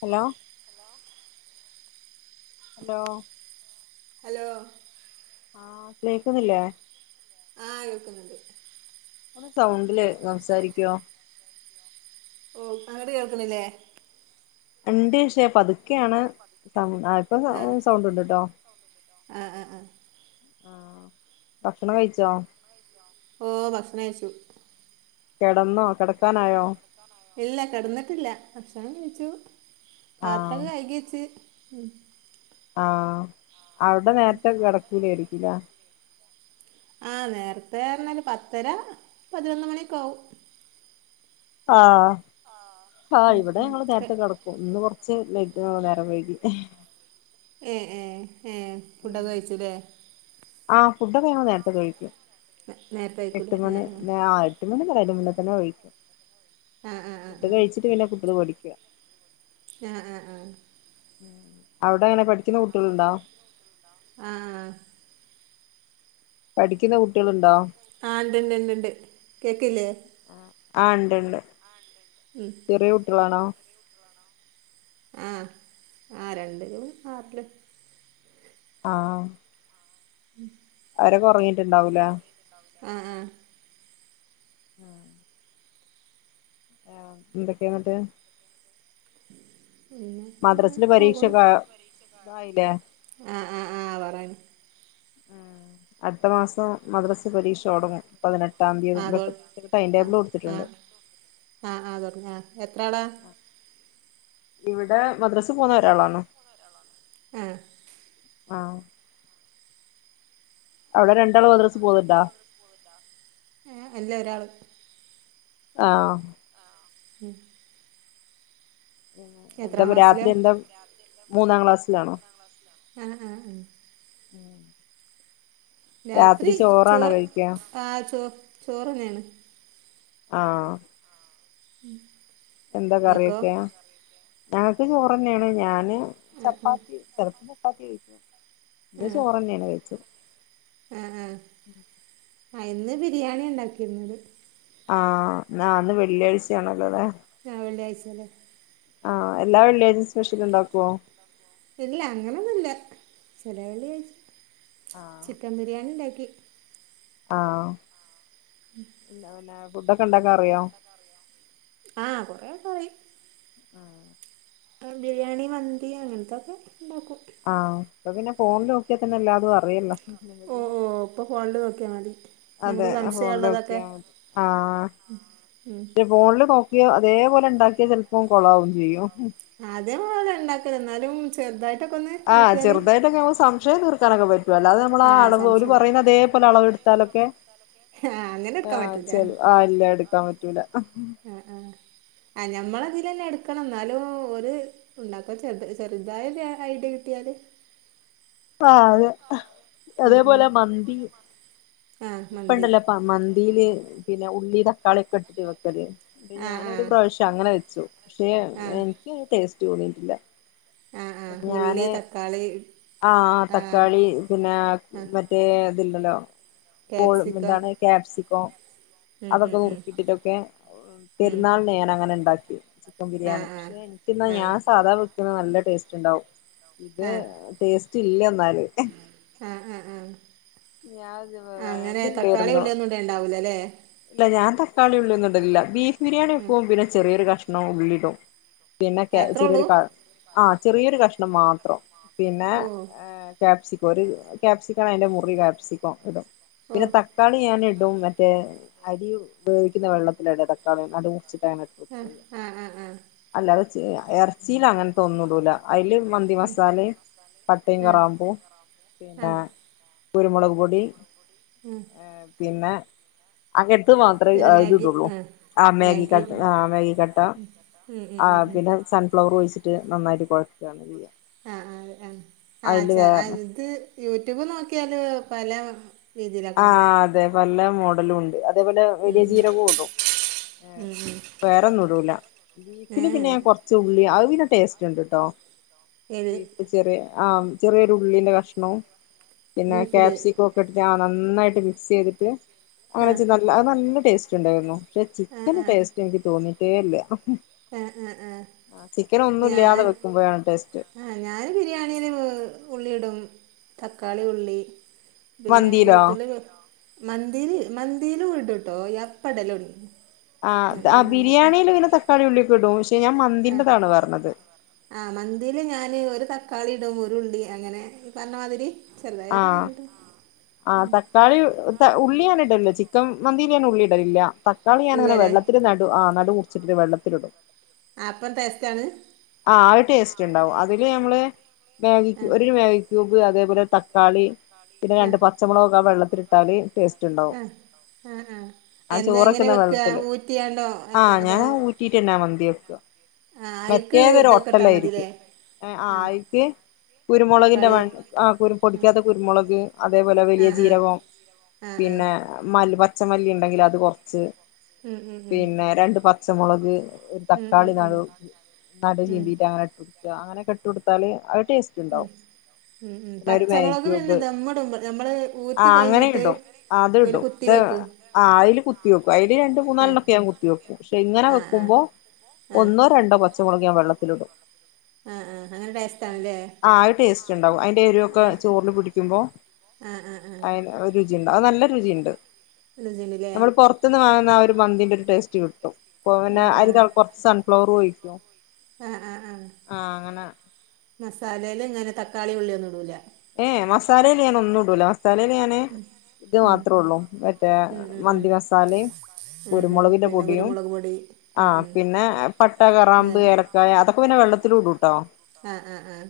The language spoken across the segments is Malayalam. ഹലോ ഹലോ ഹലോ ആഹ് കേക്കുന്നില്ലേ. ആഹ് കേക്കുന്നുണ്ട്. നല്ല സൗണ്ടില് സംസാരിക്കുവോ. ഓ അങ്ങോട്ട് കേൾക്കുന്നില്ലേ? ഉണ്ട് പക്ഷേ പതു ക്കെയാണ് സം ആ ഇപ്പം സൗ ആഹ് സൗണ്ട് ഉണ്ട് കേട്ടോ. ആഹ് ആഹ് ആഹ് ആഹ് ഭക്ഷണം കഴിച്ചോ? ഓ ഭക്ഷണം കഴിച്ചു. കിടന്നോ കിടക്കാനായോ ഇല്ല കിടന്നിട്ടില്ല ഭക്ഷണം കഴിച്ചു ആ പാത്രം കഴുകിവെച്ച് ഉം ആ അവിടെ നേരത്തെ കിടക്കൂലായിരിക്കുംല്ലേ ആ നേര നേരത്തെ പത്തര പതിനൊന്ന് മണിയൊക്കെയാവും. ആ ആ ഉം ഇവിടെ ഉം ഞങ്ങൾ നേരത്തെ കിടക്കും. ഇന്ന് കുറ [unintelligible] നേരം വൈകി ഏ ഏ ഏ ഫുഡൊക്കെ കഴിച്ചുലെ ആ ഫുഡൊക്കെ ഞങ്ങൾ നേരത്തെ കഴിക്കും. നേരത്തെ കഴിക്കുലേ ഹേ ഹേ അങ്ങനെഒന്നും അല്ല അയിന്റെ മുബതന്നെ കഴിയും ആഹ് ആഹ് ഫുഡ് ആഹ് കഴിച്ചിട്ട് പിന്നെ കുട്ടികൾ പഠിക്കു ഒക്കെ [unintelligible] ആ ആ ആ മ് അവടെ എങ്ങനെ പഠിക്കുന്ന കുട്ടികള്ണ്ടോ? ആ പഠിക്കുന്ന കുട്ടികളുണ്ടോ ആഹ് ഉണ്ടുണ്ടുണ്ടുണ്ട് കേൾക്കുന്നില്ലേ ആ ഉണ്ടുണ്ട് ചെറിയ കുട്ടികളാണോ ആഹ് ആഹ് രണ്ടിലും [unintelligible] ആഹ് അവരൊക്കെ ഒറങ്ങീട്ടുണ്ടാവൂലേ ആഹ് ആഹ് ആഹ് ആഹ് എന്തൊക്കയാ ഇങ്ങട്ട് പിന്നെ അങ്ങനെ മദ്രാസെല് പോകണു പരീക്ഷക്കേ ആഹ് ഇതായില്ലേ ആഹ് ആഹ് പറേണ് ആഹ്‌ അടുത്ത മാസം മദ്രസെ പരീക്ഷ തൊടങ്ങും ആഹ് തൊ ആഹ് കൊടുത്തിട്ടുണ്ട് ആഹ് ആഹ് ആ തൊടങ്ങ ആഹ് എത്രാളാ ഇവിടെ മദ്രാസ് പോവുന്ന ഒരാളാണോ ആഹ് ആഹ് അവിടെ രണ്ടാള് മദ്രസ പോന്നിണ്ടാ ഏഹ് ഇല്ല ഒരാള് ആഹ് മ് എന്താപ്പാ ക്ലാസ്സിലാ രാത്രി എന്താ? മൂന്നാം ക്ലാസ് സിലാണോ? ആഹ് ആഹ് അഹ് ഉം രാത്രി ചോറ് കഴിക്കാ ആ ചോ ചോറ്ന്നെയാണ്. ആഹ് മ് എന്താ കറി വെയ്ക്കാ? ഞങ്ങക്ക് ചോറ്ന്നെയാണ്. ഞാന് ആഹ് ആഹ് ചപ്പാത്തി ചെലപ്പോ [unintelligible] ഇന്ന് ആഹ് ചോറ്ന്നെയാണ് കഴിച്ചത്. ആഹ് ആഹ് ആഹ് ഇന്ന് ബിരിയാണിയാ ഉണ്ടാക്കിരുന്നത്. ആഹ് ന്നാ ഇന്ന് വെള്ളിയാഴ്ചയാണലോല്ലേ? ആഹ് വെള്ളിയാഴ്ചല്ലേ? ആഹ് എല്ലാ വെള്ളിയാ ഇത് സ്പെഷ്യൽ ഉണ്ടാക്കുവോ? ഇല്ല അങ്ങനൊന്നുമില്ല [unintelligible] ചിക്കൻ ബിരിയാണി ഇണ്ടാക്കി എ ആ ഇല്ലന്ന ഫുഡൊക്കെ ഉണ്ടാക്കാ അറിയോ ആഹ് കൊറെ പറയും ആ ആ ബിരിയാണി മന്തി അങ്ങനത്തൊക്കെ ഉണ്ടാക്കും ആഹ് അപ്പൊ പിന്നെ ഫോണിൽ നോക്കിയാ തന്നെ എല്ലാതും ഓ ല്ലോ ഓ ഇപ്പോൾ ഫോണിൽ നോക്കിയാൽ മതി അതെ നമുക്ക് ഫോണില് സംശയമുള്ളതൊക്കെ നോക്കിയ മതി ആ ഉം. ഉം. ഫോണില് നോ അതേപോലെ ഉണ്ടാക്കിയാ ചെലപ്പം കൊളാവും ചെയ്യും ആദ്യം അള ഉണ്ടാക്കല എന്നാലും ചെറുതായിട്ട് ആഹ് ചെറുതായിട്ടൊക്കെ നമ്മു സംശയം തീർക്കാനൊക്കെ പറ്റും അല്ലാതെ നമ്മള ആ അളവ് പറയുന്ന അതേപലെ അളവ്ടു താലൊക്കെ ആ അങ്ങനെ എടുക്കാൻ ആ പറ്റൂല ചരി ആ ഇല്ല എടുക്ക ക്കാൻ പറ്റൂല്ല ആ ആ ആ ഞമ്മൾ അതിൽന്നെ എടുക്കണം ന്നാലും ഒരു ഉണ്ടാക്കോ ചെറു ചെറുതായ ഐഡിയ കിട്ടിയാല് ആ അതെ ഉം അതേപോലെ മന്തി ആ ഇപ്പ മന്തി ഇണ്ടല്ലേ മ ഇയില് പിന്നെ ഉള്ളി തക്കാളിയൊക്കെ ഇട്ടിട്ട് വെക്കല് ആ ആ ഞാനൊരു പ്രാവശ്യം അങ്ങനെ വെച്ചു പക്ഷെ ആ എനക്ക് ടേസ്റ്റ് തോന്നിയിട്ടില്ല ആ ആ ഉള്ളി ഞാന് തക്കാളി ആ തക്കാളി പിന്നെ ആ മറ്റേ ത്ണ്ടല്ലോ ക്യാപ്സിക്കം എന്താണ് ക്യാപ്സിക്കം ഉം അതൊക്കെ ഉം ഉം നുറുക്കിയിട്ടട്ടൊക്കെ ഉം പെരുന്നാൾനേ അങ്ങനെ ഇണ്ടാക്കി ആ ബിരിയാണി ആ പക്ഷെ എനിക്കിന്ന് ആ ഞാൻ സാധാ വെക്ക നല്ല ടേസ്റ്റ് ട്ട്ണ്ടാവും ഇത് ടേസ്റ്റ് ഇമാ ആഹ ആഹ ആഹ ഞാൻ അങ്ങനെ തക്കാളി വേണ്ടില്ലായിരുന്നു ഉള്ളിയൊന്നും ഇണ്ട് ഉണ്ടാവൂലല്ലേ ഇല്ല ഞാൻ തക്കാളി ഉള്ളയൊന്നിടില്ല ബീഫ് ബിരിണിവെക്കും പിനെ ചെറിയൊരു കഷ് ഉണോ ഉള്ളി ദോ പിന്നൊക്കെ അത്രേ ഉള്ളൂ ചെറിയൊരു കം ആ ചെറിയൊരു കഷ്ണം മാത്രം പിന്നെ ഓ കാപ്സി ഒരു കാക്പ്സിക്കണ് അതിന്റെ മുറി കാപ്സിക്കോ ഇടോ ഓ പിനെ തക്കാളി ഞാന് [unintelligible] മറ്റേ അരി ഉപയോഗിക്കുന്ന വെള്ളത്തില്ലടാ തക്കാളടു ആ [unintelligible] ആ ആ ആ അല്ലാതെ എറച്ചില് അങ്ങനത്തോന്നും ഇടൂല. അയില് മന്തി മസാലേം, പട്ടയും, കറാമ്പു, ആ പിന്നെ കുരുമുളക് പൊടി ആ ആ ഏഹ് പിന്നെ [unintelligible] മാത്രമേ പിന്നെ ഇത് മാഗി ഇടുള്ളൂ. ആഹ് ആ മാഗി ക ആ മേഗിക്കട്ട് മാഗി കട്ട ആ മേഗിക്കട്ടാ ഉം ഉം ഉം ഉം പിന്നെ സൺഫ്ലവർ ഒഴിച്ചി നന്നായിട്ട് കൊയക്കാണ് ചെയ്യ. ആ ഹ് ആഹ് ആഹ് വേറെ ആഹ് അത് യൂട്യൂബ് നോക്കിയാല് പല രീതിയിലാ ആഹ് കാണാ അതെ പലാ മോഡലുഉണ്ട്. അതേപോലെ ഉം വലിയ ഉം ജീരകോം ഇടും. ഉം ഉം വേറെന്നും ഇടൂല. ബീഫിൽ ഏഹ് പിന്നെ കുറച്ച് ഉള്ളി ത് പിന്നെ ടേസ്റ്റ് ഉണ്ട്ട്ടോ ഏത് വീട്ട് ചെറിയ ആഹ് ചെറിയൊരു ഉള്ളിന്റെ കഷ്ണും പിന്നെ ബീഫില് കപ്സിക്കോക്ക ഇട്ടിട്ട് ആ നന്നായിട്ട് മിക്സ് ചെയ്തിട്ട് അങ്ങനെ ആഹ് വെച്ച നല്ല അത്‌ നല്ല ടേസ്റ്റ് ഉണ്ടായിരുന്നു പക്ഷെ ചിക്കന് ടേസ്റ്റ് എനിക്ക് തോന്നി ഏഹ് ഇല്ല്യ ആ ആ ആ ഒന്നും ഇല്ലാതെ ഞാൻ വെക്കുമ്പോഴാണ് ടേസ്റ്റ് ആ ഞാന് ബിരിയാണിൽ ഉള്ളിടും തക്കാളി ഉള്ളി പിന്നെ മന്തിയിലോ വെളുത്തല്ല മന്തിനി മന്തിരി ഉടട്ടോ യാപ്പടലുണ്ട് ആഹ് ആ ബിരിയാണിൽ പിങ്ങനെ തക്കാളി ഉള്ളി കട പക്ഷെ ഞാൻ മന്തിറതാണ് പറഞ്ഞത് ആഹ മന്തിൽ ഞാാന് ഒരു തക്കാളി ഇടും ഒരുരു ഉള്ളി അങ്ങനെ പറഞ്ഞമാതിരി ആഹ ആ തക്കാളി ഉള്ളിയൻ ഇടലില്ല ചിക്കൻ മന്തിയിനിൻ ഉള്ളിടലില്ല തക്കാളി ഇല്ലല്ലേ ഞാനങ്ങനെള്ളത്തിൽ നടു ആ നടു വച്ചിട്ട് വെള്ളത്തിലിടും അപ്പം ടേസ്റ്റ് ആണ് ആ ആ ഒരു ടേസ്റ്റ് ഉണ്ടാവും അതില് ഞമ്മള് മക്ക് ആഹ് ഒരു മേഗിക്ക അതേപോലെ തക്കാളി പിന്നെ രണ്ട ആഹ് പച്ചമുളകൊക്കെ ആ വെള്ളത്തിട്ടാല് ടേസ്റ്റ് ഉണ്ടാവും ആഹ് ആഹ് ആഹ് ആ എന്താ ചോറ് എങ്ങനെ വക്കുന്ന വെക്കുക വെള്ളത്തില് ഊറ്റിയാണ്ടോ ആഹ അതോ അതോ ഞനാ ഊറ്റിട്ടന്നാ മന്തി വെക്ക ആ അയിക്ക് റ്റഏതൊരു ഇതൊക്കെ ഇട്ടാൽ ഒട്ടലായിരിക്കും മതില്ലേ ആ ആയിക്ക് കുരുമുളകിൻ്റെ തക്കാളി വണ് ആ കുരു പൊടിക്കാത്ത കുരുമുളക് അതേപോലെ മുളകിൻ്റെ വ ആ വെളുത്തുള്ളി വലിയ ആ ആ ജീരകവും ആ ആ പിന്നെ മ പച്ചമല്ലി ഉണ്ടെങ്കിൽ അത് കുറച്ച് ഉം ഉം ഉം പിന്നെ രണ്ട പത്ത് ച്ചമുളക് ഒരു ഉം തക്കാളി ഉം ഉം നാണ് നാട്ട ഉം ചീന്തിട്ടാങ്ങനട്ട അങ്ങനെ കെട്ടി കൊടുത്താല് റ്റ്ണ്ടാവും ഉം ഉം പിന്നെ ഒരു മാഗി പച്ചമുളക് പിന്നെ ക്യൂബ് ദമ്മിടുമ്പോൾ നമ്മൾ ആ ഊറ്റി അങ്ങനെ കഴിഞ്ഞിട്ട് ഇടും അത് ഒരു ഇടും കുത്തി ഇ വെക്കും അതില് കുത്തി വെക്കും അതില് രണ്ട മൂന്നാലിനൊക്കെ ഞാൻ കുത്തി വെക്കും പക്ഷെ ഇങ്ങനെ ആ ആ വെക്കുമ്പോ ആ ഒന്നോ രണ്ടോ പ പച്ചമളക്ഞാൻ വെള്ളത്തിലിടും ആഹ ആഹ് അങ്ങനെ രയസ്ഥ ആണല്ലേ ആ അത് ടേസ്റ്റ് ഉണ്ടാവും ക്കെ ചോറില് പിടിക്കുമ്പോ ആ ആ ആ അന് ഒരു രുചിണ്ട് അത് നല്ലരുചിയുണ്ട് രുചിയുണ്ടല്ലേ നമ്മൾ പുറത്തന്ന് വാങ്ങുന്ന ആ ഒരു മന്തിന്റെ ഒരു ടേസ്റ്റ് റ്റ്കിട്ടും അപ്പ പിന്നെ അരിൻ്റെ ഒപ്പം കുറച്ച് സൺഫ്ലവർ ഒഴിക്കും ആഹ ആ ആ മസാലേൽ ഇങ്ങനെ തക്കാളി ഉള്ളി ഒന്നും ഇടൂ ലെ ഏ മസാലേൽ ഞാൻ ഒന്നും ഇടൂല മസലേൽ ഞാൻ ഉം ഇത് മാത്രേ ഉം ഉള്ളൂ മറ്റേ ഉം ഉം ഉം മന്തി മസാലിം ഉം ഉം കുരുമുളകിന്റെ പിന്നെ പൊടിയും കുരുമുളക് പൊടി ആ ഉം ഉം പിന്നെ പട്ട കറാമ്പ് ഏലക്കായ അതൊക്കെ പിന്നെ വെള്ള ലു ഇടുട്ടോ ആഹ ആഹ ആഹ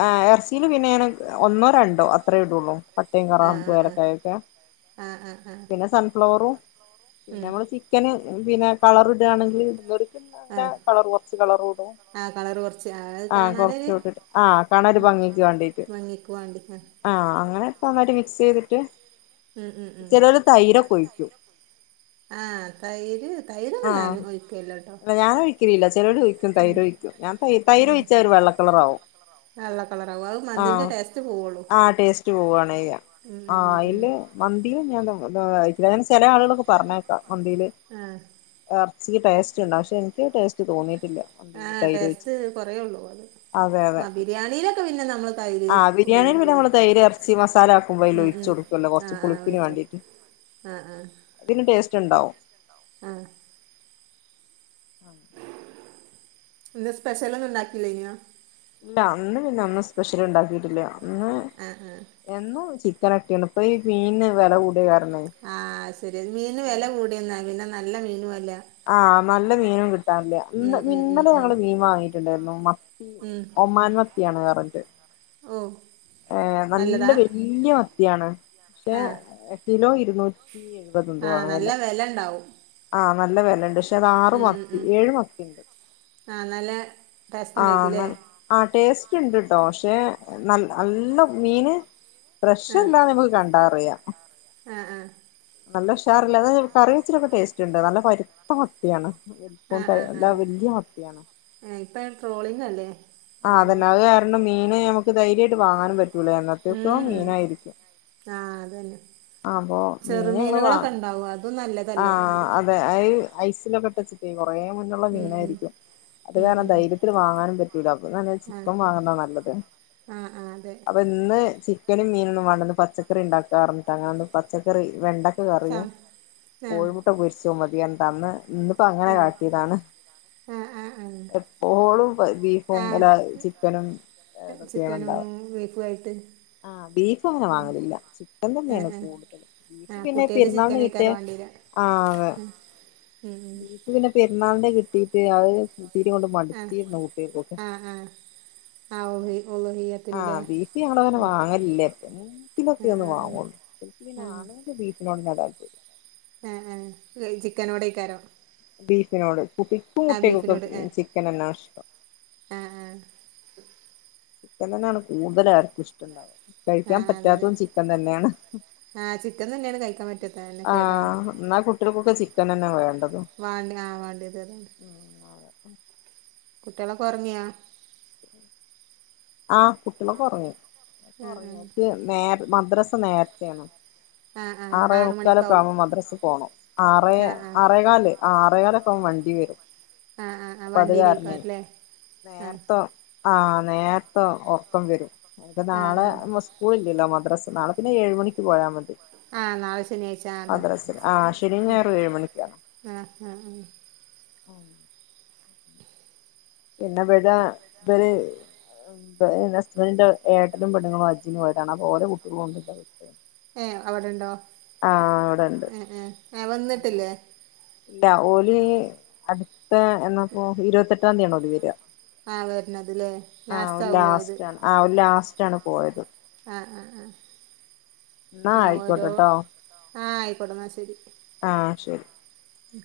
ഹ എർച്ചിൽ പിന്നെ ഞാ ഒന്നോ രണ്ടോ അത്രേ ഇടൊള്ളൂ പട്ടിം ആ കറാമ്പും ഏലക്കായൊക്കെ ആ ആ ആ ആ പിന്നെ സൺഫ്ലവറും പിന്നെ ഉം നമ്മള് ചിക്കന് പിന്നെ കളർ ഇടാണെങ്കിൽ പിന്നെ ആ അങ്ങനെ കളർ കുറച്ച് കളർ ഇടും ആ കളറ് കുറച്ച് ആ അത് ആഹ കൊറച്ച് കാണാനൊരു കൂട്ടിട്ട് ആഹ കാണാ ഒരു ഉം ഭംഗിക്ക് വേണ്ടീട്ട് ഭംഗിക്ക് വാണ്ടിട്ട് ഒക്കെ ഒന്നായിട്ട് മിക്സ്‌യ്തിട്ട് ഉ ഉ ഉ ആഹ തൈര് തൈരോന്നും ഞാൻ ഒഴിക്കലില്ലട്ടോ ക്കലില്ല ചേലോർ ഒഴിക്കും തൈരൊഴിക്കും ഞാൻ തൈര് തൈര് ഒഴിച്ചാൽ ഒരു വെള്ളകളർ ആകും വെള്ള കളറാവും അത് ആ മന്തിൻ്റെ ടേസ്റ്റ് പോവുള്ളൂ ആ ടേസ്റ്റ് പോകാണ് ചെയ്യാ ഉം ആ ഉം ഉം അയിൽ ഉം മന്തി ഞാൻ ഞാൻ ചില ആളുകളൊക്കെ പറഞ്ഞേക്കാം മന്തിയിൽ ആ ഇറച്ചിക്ക് ടേസ്റ്റ് ഉണ്ടാകും പക്ഷെ എനിക്ക് അത് ടേസ്റ്റ് തോന്നിട്ട് ട്ടില്ല ആഹ് തൈര് ഒഴിച്ചു ടേസ്റ്റ് കൊറേ ഉള്ളൂ അത് അതെ അതെ ആഹ് ബിരിയാണിയിലൊക്കെ പിന്നെ നമ്മള് തൈര് ആ ബിരിയാണിയിൽ പിന്നെ ഉപയോഗിക്കല്ലോ നമ്മൾ തൈര് ഇറച്ചി മസാല ആക്കുമ്പോ അയിൽ ഉം ഒഴിച്ച് ഉം കൊടുക്കല്ലോ കൊറച്ചു ആഹ് ആഹ് പുളിപ്പിന് വെച്ചു വേണ്ടിയിട്ട് ആഹ് ആഹ് പിന്നെ ടേസ്റ്റ് ണ്ടാവും ആഹ് ഇന്ന് സ്പെഷ്യലൊന്നും ഉണ്ടാക്കില്ലെയ്നിയോ ഇല്ല ഇന്ന് പിന്നെ ഒന്നും സ്പെഷ്യൽ ഉണ്ടാക്കിട്ടില്ല ആഹ ആഹ ക്കനാക്കിയാലോ ഇപ്പൊ ഏ മീനിന് വെല കൂടിയ കാരണം ആഹ ശരി മീന് വെല കൂടിയുന്നോ പിന്നെ നല്ല മീനും അല്ല ആഹ് നല്ല മീനും കിട്ടാനില്ല. ഉം ഇന്ന് ഉം ഉം ഇന്നലെ ഉം ഞങ്ങള് മീൻ വാങ്ങിട്ടുണ്ടായിരുന്നു മത്തി ഉം ഒമാൻ മത്തിയാണ് [unintelligible] ഓ ഏഹ് നല്ല നല്ലതാ വല്യ മത്തിയാണ് പക്ഷെ ആഹ് കിലോ ഇ [unintelligible] ആഹ് നല്ല വെല ഇണ്ടാവും. ആഹ് നല്ല വെല ഇണ്ട് ശ് [unintelligible] അത് ആറ് മത്തി ഉം ഏഴ് മത്തി ഇണ്ട്. ആഹ് നല്ല ടേസ്റ്റ് ആഹ് ഉണ്ടായിരിക്കൂല്ലേ നൽ ആഹ് ടേസ് [unintelligible] ശേ നൽ നല്ല മീന്. ഫ്രഷ് ആഹ് അല്ലാന്ന് നമുക്ക് കണ്ടാറിയാം. ആഹ് ആഹ് നല്ല ഉഷാറില്ല [unintelligible] കറി വെച്ചിട്ടൊക്കെ ടേസ്റ്റ് ഉണ്ട് നല്ല പരുത്ത മത്തിയാണ്. [unintelligible] വല്യ മത്തിയാണ് ഇപ്പെ ട്രോളിങ് അല്ലേ ആഹ് അപ്പോൾ അതഞ്ഞ അത് കാരണം മീന് ഞമുക്ക് ധൈര്യായിട്ട് വാങ്ങാനും പറ്റൂലേ. എന്നത്തേക്കും മീനായിരിക്കും ആ അതന്നെ ആഹ് അപ്പൊ മീന് ഞങ്ങള് വാ ചെറുമീനുകളൊക്കെ ഉണ്ടാവും അതും നല്ലതല്ല ആഹ് തോന്നുന്നുണ്ട് അതെ അയി ഐസിലൊക്കെ ഇട്ട് വെച്ചിട്ടേ കൊറേ മുന്നുള്ള ഉം, ഉം. മീനായിരിക്കും അത് ഉം, കാരണം ഉം. ധൈര്യത്തിൽ വാങ്ങാനും പറ്റൂല അപ്പൊ ആ ചിക്കൻ വാങ്ങുന്നതാ നല്ലത് ആ ആ അതെ അപ്പൊ ഇന്ന് ക്കനും മീനൊന്നും വേണ്ടന്ന് പച്ചക്കറി ഇണ്ടാക്കാറ്ണ്ട് അങ്ങനെ ഒന്ന് പച്ചക്കറി വെണ്ട അറിയൂ സാം ആ കോഴിമുട്ട പൊരിച്ച് ചുമതിയൻ തന്ന് ഇന്നിപ്പോ അങ്ങനെ ആ കാട്ടിയതാണ് ആ ആ ആ എപ്പോളും പ്പ ബീഫും ആ അല്ല ചിക്കനും ചിക്കനും ഏതൊക്കെയണണ്ടാവ ബീഫും ആയിട്ട് ആഹ് ബീഫ് അങ്ങനെ വാങ്ങലില്ല ചിക്കൻ ആ തന്നെയാണ് ആ കൂടുതൽ ബീഫ് ആ പിന്നെ കുട്ടികൾക്ക് ചിക്കൻ പെരുന്നാളിന് കഴിക്കാറ് കിട്ടിയ വേണ്ടിയില്ല ആഹ് ഉം, ഉം, അതെ ഉം. [unintelligible] പിന്നെ ന്നാളന്റെ കിട്ടീട്ട് അത് യിടീ കൊണ്ട് ആ മടിത്തീരുന്നു കുട്ടിക്കോക്കെ ആ ആ ആ ഉള്ളി ആഹ് ഉള്ളിയത്തിനില്ലേ ബീഫ് ഞങ്ങളങ്ങനെ വാങ്ങലില്ല [unintelligible] ആ ക്കെ ആ ഒന്ന് വാങ്ങൂള്ളു വീട്ടില് ആ ആണുങ്ങൾക്ക് ബീഫിനോട് അത് ശരി ആഹ് ആഹ് ചിക്കനോടേയ്ക്കാരോ ബീഫിനോട് കുട്ടിക്കും കുട്ടികക്കൊക്കെ ചിക്കനന്നാ ഇഷ്ടം ആഹ് ആഹ്. ചിക്കൻ തന്നെയാണ് കൂടുതല് ആർക്കും ഇഷ്ടണ്ടാ ആ കഴിക്കാൻ അതെ അതെ പറ്റാത്തും ചിക്കൻ തന്നെയാണ് ആ ചിക്കൻ തന്നെയാണ് കഴിക്കാൻ പറ്റാത്തത് അതന്നെ കേടാണ് ആഹ് എന്നാ ഇക്ക ചൻന്ന വേണം വണ്ടി ആ വണ്ടിയത് അതാണ് ഉ കുട്ടികളൊക്കെ ഉറങ്ങിയാ ആ കുട്ടികളൊക്കെ ഉറങ്ങി ആ ഉറങ്ങിയിട്ട് നേർ മദ്രസ നേരത്തയാണ് ആ ആ ആ ആറേ ആറ് മുക്കാലൊക്കെ മണിക്കാവും ആവുമ്പോ മദ്രസിൽ പോണം ആറേ ആ ആ ആറേകല് ആറുകാലൊക്കെ ആകുമ്പം വണ്ടി വരും ആ ആ ആ അപ്പൊ അത് കാരണേ വണ്ടിയിലേക്കാല്ലേ ആവരലേ ആ നേർ ഉറക്കം വരും എനിക്ക് ആ ആ നാളെ സ്കൂള് ഇല്ലല്ലോ മക്ക നാളെ പിന്നെ ഏഴ് മണിക്ക് പോയാൽ മതി ആ നാളെ ശനിയാഴ്ച മദ്രസിൽ ആണല്ലേ ആഹ് ശനിയും ഞായറും ഏഴ് മണിക്കാണ് ആ ആ ഇന്ന് ഇവിടെ ഇവര് ഹസ്ബന്റിന്റെ ഏട്ടനും പെണ്ണുങ്ങളും ഹജ്ജിന് പോയിട്ടാണ് അപ്പോ ഓലെ കുട്ടികളും ഉണ്ടിവിടെ ഏ അവിടെണ്ടോ ആഹ് ഇവിടെണ്ട് ഏ ഏ അപ്പോ വന്നിട്ടില്ലേ ഇല്ല ഓലി അ എന്നപ്പോ ഇരുപത്തെട്ടാം തീയതി ആ വരണതലേ ആ ലാസ്റ്റ് ഓല് ആകും പോയത് ലാസ്റ്റ് ആണ് ആ ഓല് ലാസ്റ്റ് ആണ് പോയത് ആ ആ ആ എന്നാ ആ ഓരോ ആയിക്കോട്ടെട്ടോ ആ ആയിക്കോടു എന്നാ ശരി ആ ശരി ഉം